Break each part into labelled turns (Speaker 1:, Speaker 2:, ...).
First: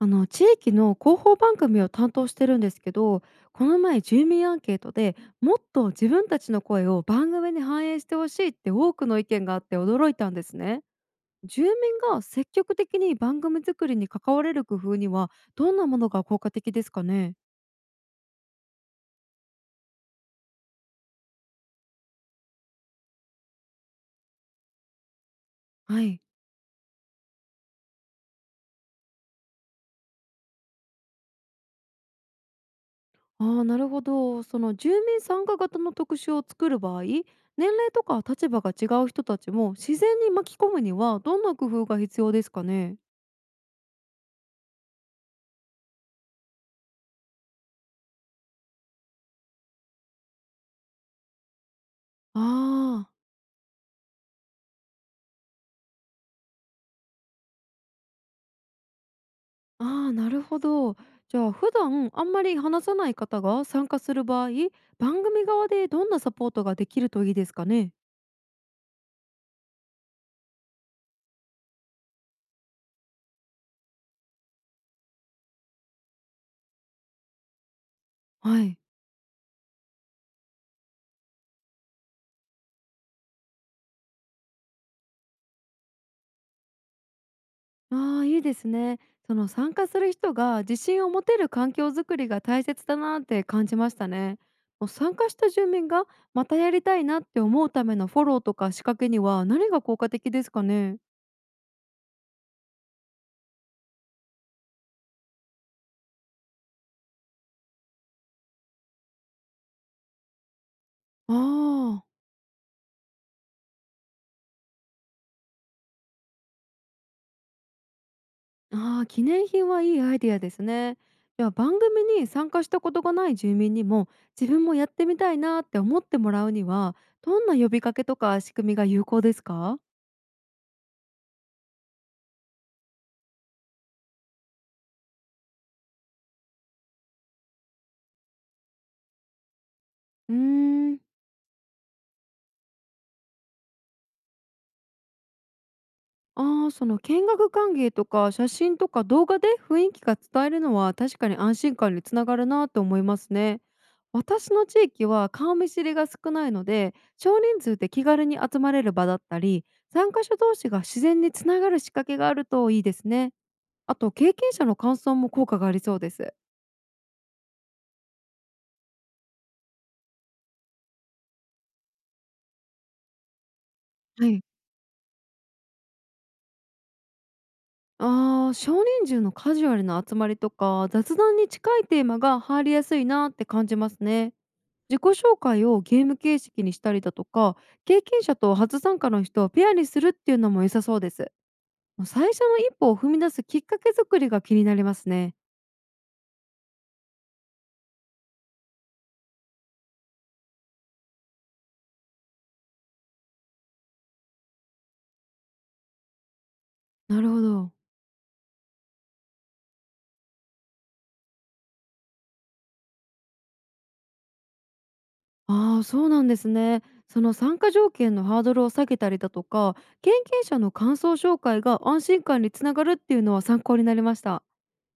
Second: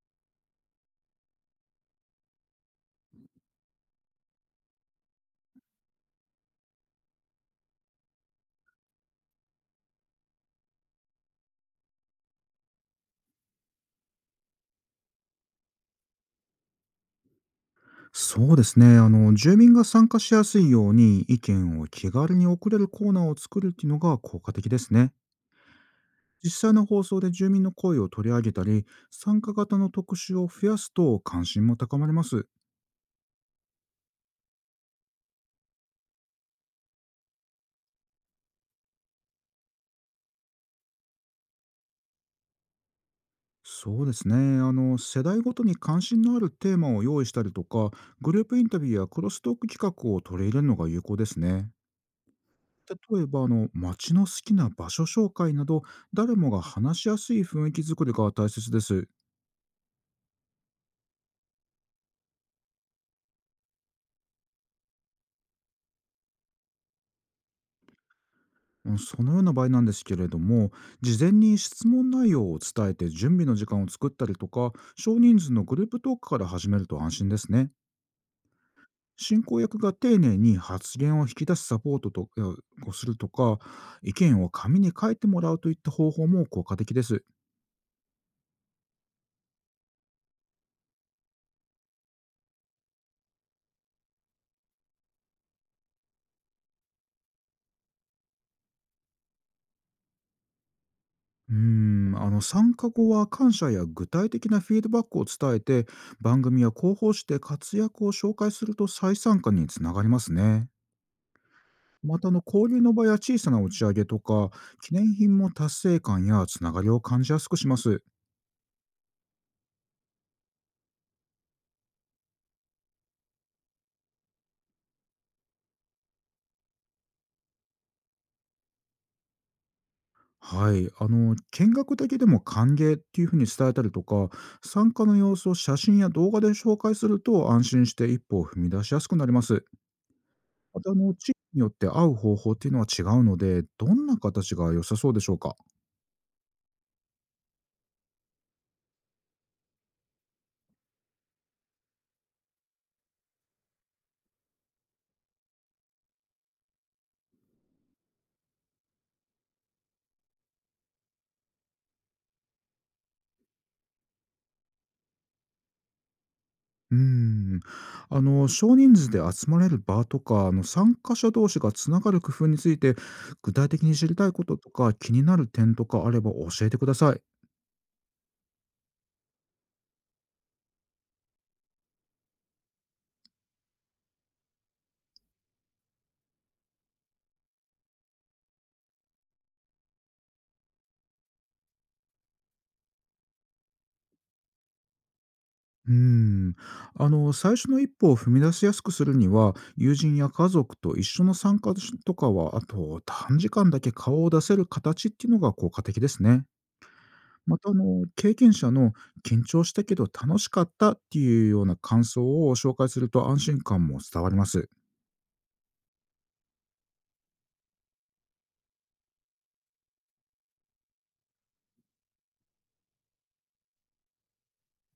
Speaker 1: あの地域の広報番組を担当してるんですけど、この前住民アンケートでもっと自分たちの声を番組に反映してほしいって多くの意見があって驚いたんですね。住民が積極的に番組作りに関われる工夫にはどんなものが効果的ですかね？
Speaker 2: そうですね。住民が参加しやすいように意見を気軽に送れるコーナーを作るっていうのが効果的ですね。
Speaker 1: はい。
Speaker 2: 実際の放送で住民の声を取り上げたり、参加型の特集を増やすと関心も高まります。
Speaker 1: あーなるほど。その住民参加型の特集を作る場合、年齢とか立場が違う人たちも自然に巻き込むにはどんな工夫が必要ですかね？
Speaker 2: そうですね。世代ごとに関心のあるテーマを用意したりとか、グループインタビューやクロストーク企画を取り入れるのが有効ですね。
Speaker 1: ああー。
Speaker 2: 例えば、街の好きな場所紹介など、誰もが話しやすい雰囲気作りが大切です。
Speaker 1: ああ、なるほど。じゃあ普段あんまり話さない方が参加する場合、番組側でどんなサポートができるといいですかね。
Speaker 2: うん、そのような場合なんですけれども、事前に質問内容を伝えて準備の時間を作ったりとか、少人数のグループトークから始めると安心ですね。
Speaker 1: はい。
Speaker 2: 進行役が丁寧に発言を引き出すサポートとかをするとか、意見を紙に書いてもらうといった方法も効果的です。
Speaker 1: ああ、いいですね。その参加する人が自信を持てる環境づくりが大切だなって感じましたね。もう参加した住民がまたやりたいなって思うためのフォローとか仕掛けには何が効果的ですかね。
Speaker 2: 参加後は感謝や具体的なフィードバックを伝えて、番組や広報誌で活躍を紹介すると再参加につながりますね。
Speaker 1: ああ。
Speaker 2: また交流の場や小さな打ち上げとか記念品も達成感やつながりを感じやすくします。
Speaker 1: ああ、記念品はいいアイデアですね。じゃあ番組に参加したことがない住民にも自分もやってみたいなって思ってもらうにはどんな呼びかけとか仕組みが有効ですか？
Speaker 2: はい、見学だけでも歓迎っていうふうに伝えたりとか、参加の様子を写真や動画で紹介すると安心して一歩を踏み出しやすくなります。
Speaker 1: うー
Speaker 2: また
Speaker 1: ん。
Speaker 2: 地域によって会う方法っていうのは違うので、どんな形が良さそうでしょうか？
Speaker 1: ああ。その見学歓迎とか写真とか動画で雰囲気が伝えるのは確かに安心感につながるなと思いますね。私の地域は顔見知りが少ないので少人数で気軽に集まれる場だったり、参加者同士が自然につながる仕掛けがあるといいですね。あと経験者の感想も効果がありそうです。
Speaker 2: うーん。少人数で集まれる場とか、参加者同士がつながる工夫について、具体的に知りた
Speaker 1: は
Speaker 2: いこ
Speaker 1: い。
Speaker 2: ととか、気になる点とかあれば教えてください。
Speaker 1: ああ、少人数のカジュアルな集まりとか雑談に近いテーマが入りやすいなって感じますね。自己紹介をゲーム形式にしたりだとか、経験者と初参加の人をペアにするっていうのも良さそうです。最初の一歩を踏み出すきっかけ作りが気になりますね。
Speaker 2: うーん。最初の一歩を踏み出しやすくするには、友人や家族と一緒の参加とかは、あと、短時間だけ顔を出せる形っていうのが効果的ですね。
Speaker 1: なるほ
Speaker 2: また、
Speaker 1: ど。
Speaker 2: 経験者の緊張したけど楽しかったっていうような感想を紹介すると安心感も伝わります。
Speaker 1: ああ、そうなんですね。その参加条件のハードルを下げたりだとか、経験者の感想紹介が安心感につながるっていうのは参考になりました。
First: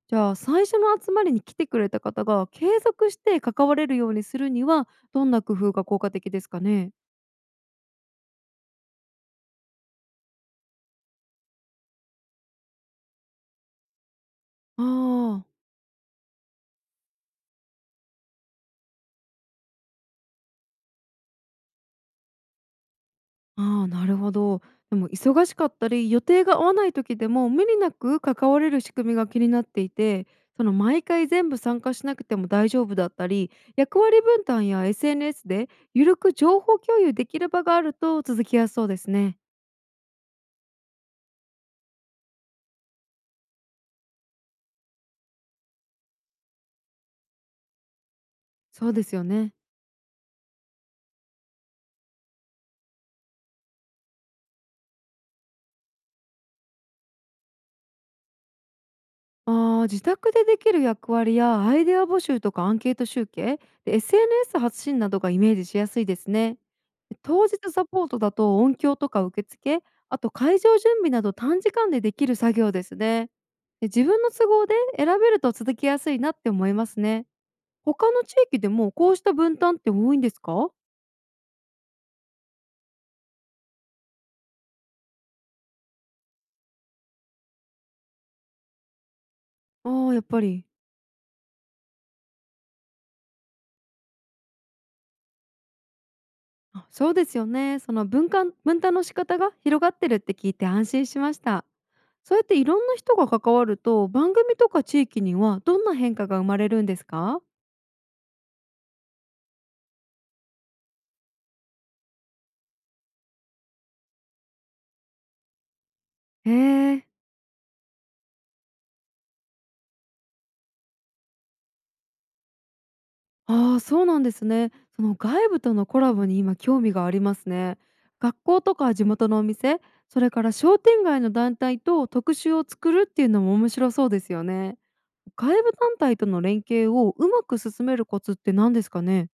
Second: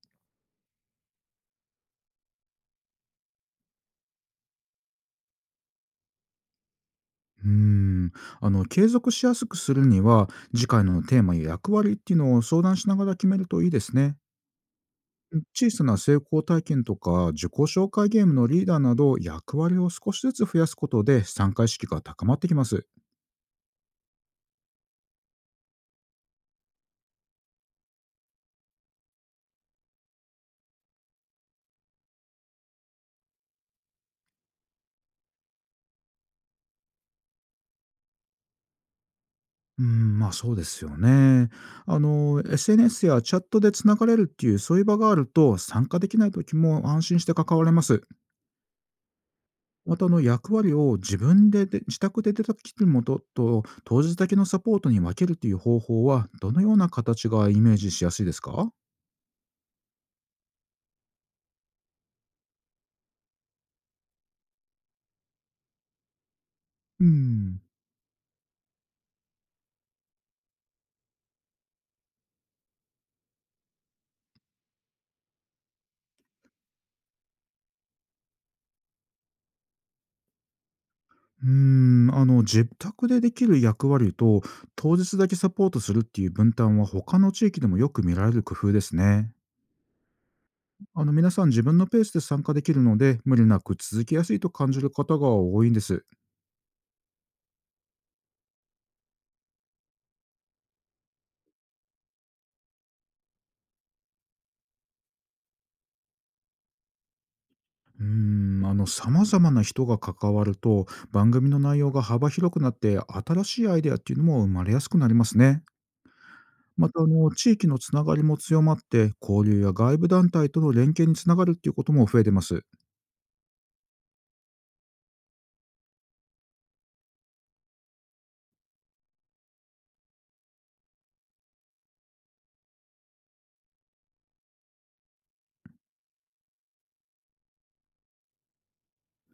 Speaker 1: じゃあ最初の集まりに来てくれた方が継続して関われるようにするにはどんな工夫が効果的ですかね。
Speaker 2: うーん継続しやすくするには次回のテーマや役割っていうのを相談しながら決めるといいですね。
Speaker 1: ああ。
Speaker 2: 小さな成功体験とか自己紹介ゲームのリーダーなど役割を少しずつ増やすことで参加意識が高まってきます。
Speaker 1: ああ、なるほど。でも忙しかったり予定が合わない時でも無理なく関われる仕組みが気になっていて、その毎回全部参加しなくても大丈夫だったり、役割分担や SNS でゆるく情報共有できる場があると続きやすそうですね。
Speaker 2: まあそうですよね。SNS やチャットでつながれるっていうそういう場があると参加できない時も安心して関われます。
Speaker 1: そうですよね。
Speaker 2: また役割を自分で自宅で出た切るもとと当日だけのサポートに分けるという方法は、どのような形がイメージしやすいですか？
Speaker 1: ああ、自宅でできる役割やアイデア募集とかアンケート集計で SNS 発信などがイメージしやすいですね。
Speaker 2: う
Speaker 1: 当日
Speaker 2: ん、
Speaker 1: サポートだと音響とか受付、あと会場準備など短時間でできる作業ですね。で自分の都合で選べると続きやすいなって思いますね。他の地域でもこうした分担って多いんですか？
Speaker 2: うー自宅でできる役割と当日だけサポートするっていう分担は他の地域でもよく見られる工夫ですね。
Speaker 1: ああーやっぱり。
Speaker 2: 皆さん自分のペースで参加できるので無理なく続きやすいと感じる方が多いんです。
Speaker 1: あ、そうですよね。その分担の仕方が広がってるって聞いて安心しました。そうやっていろんな人が関わると番組とか地域にはどんな変化が生まれるんですか？
Speaker 2: うー様々な人が関わると、番組の内容が幅広くなって、新しいアイデアっていうのも生まれやすくなりますね。
Speaker 1: へ
Speaker 2: また、
Speaker 1: え。
Speaker 2: 地域のつながりも強まって、交流や外部団体との連携につながるっていうことも増えてます。
Speaker 1: ああーそうなんですね。その外部とのコラボに今興味がありますね。学校とか地元のお店、それから商店街の団体と特集を作るっていうのも面白そうですよね。外部団体との連携をうまく進めるコツって何ですかね？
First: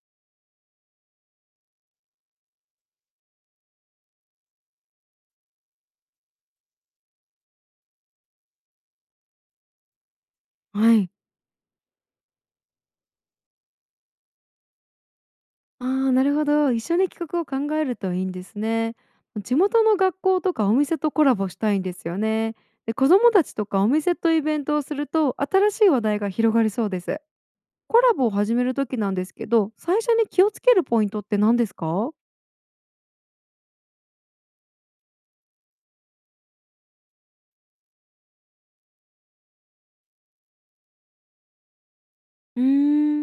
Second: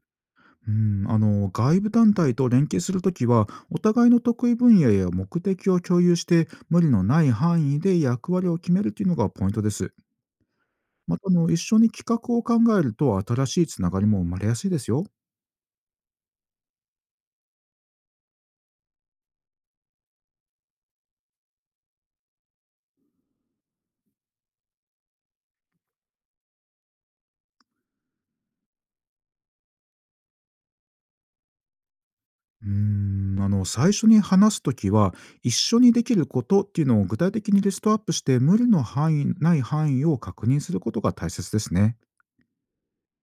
Speaker 2: うん、外部団体と連携するときは、お互いの得意分野や目的を共有して、無理のない範囲で役割を決めるっていうのがポイントです。
Speaker 1: はい。
Speaker 2: また、一緒に企画を考えると、新しいつながりも生まれやすいですよ。
Speaker 1: ああ、なるほど。一緒に企画を考えるといいんですね。地元の学校とかお店とコラボしたいんですよね。で、子供たちとかお店とイベントをすると新しい話題が広がりそうです。コラボを始める時なんですけど、最初に気をつけるポイントって何ですか？
Speaker 2: うー最初に話すときは、一緒にできることっていうのを具体的にリストアップして、無理の範囲ない範囲を確認することが大切ですね。
Speaker 1: うー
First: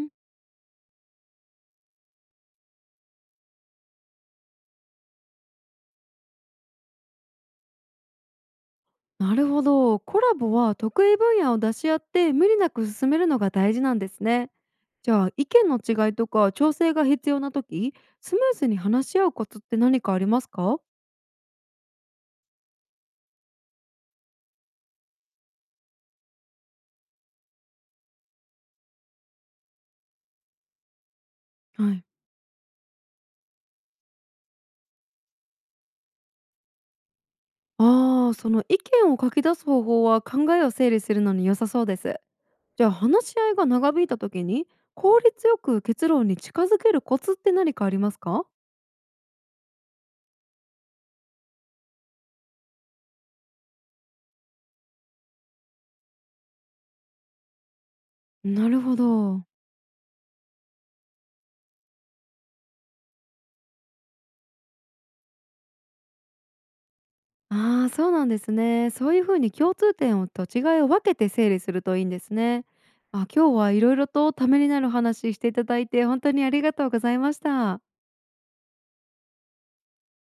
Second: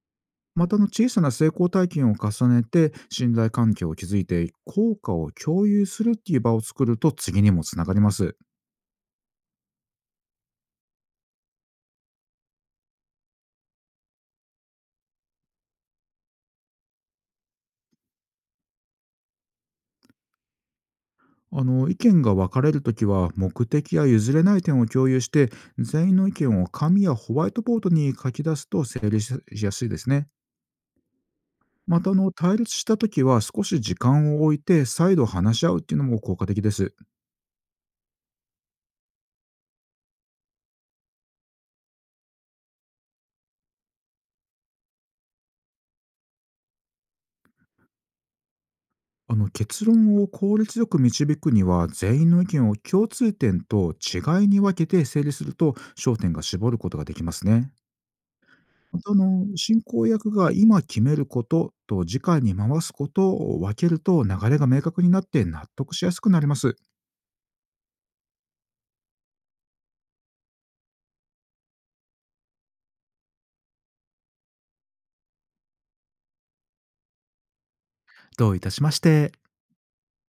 Speaker 1: ん
Speaker 2: また、小さな成功体験を重ねて、信頼関係を築いて、効果を共有するっていう場を作ると次にもつながります。
Speaker 1: なるほど。コラボは得意分野を出し合って無理なく進めるのが大事なんですね。じゃあ意見の違いとか調整が必要な時、スムーズに話し合うコツって何かありますか？
Speaker 2: 意見が分かれるときは、目的や譲れない点を共有して、全員の意見を紙やホワイトボードに書き出すと整理しやすいですね。
Speaker 1: は
Speaker 2: ま
Speaker 1: い。
Speaker 2: た対立した時は少し時間を置いて再度話し合うっていうのも効果的です。
Speaker 1: ああ、その意見を書き出す方法は考えを整理するのに良さそうです。じゃあ話し合いが長引いた時に効率よく結論に近づけるコツって何かありますか？
Speaker 2: 結論を効率よく導くには全員の意見を共通点と違いに分けて整理すると焦点が絞ることができますね。
Speaker 1: なるほ
Speaker 2: また
Speaker 1: ど。
Speaker 2: 進行役が今決めることと次回に回すことを分けると流れが明確になって納得しやすくなります。
Speaker 1: ああ、そうなんですね。そういうふうに共通点をと違いを分けて整理するといいんですね。あ、今日はいろいろとためになる話していただいて本当にありがとうございました。
Speaker 2: どういたしまして。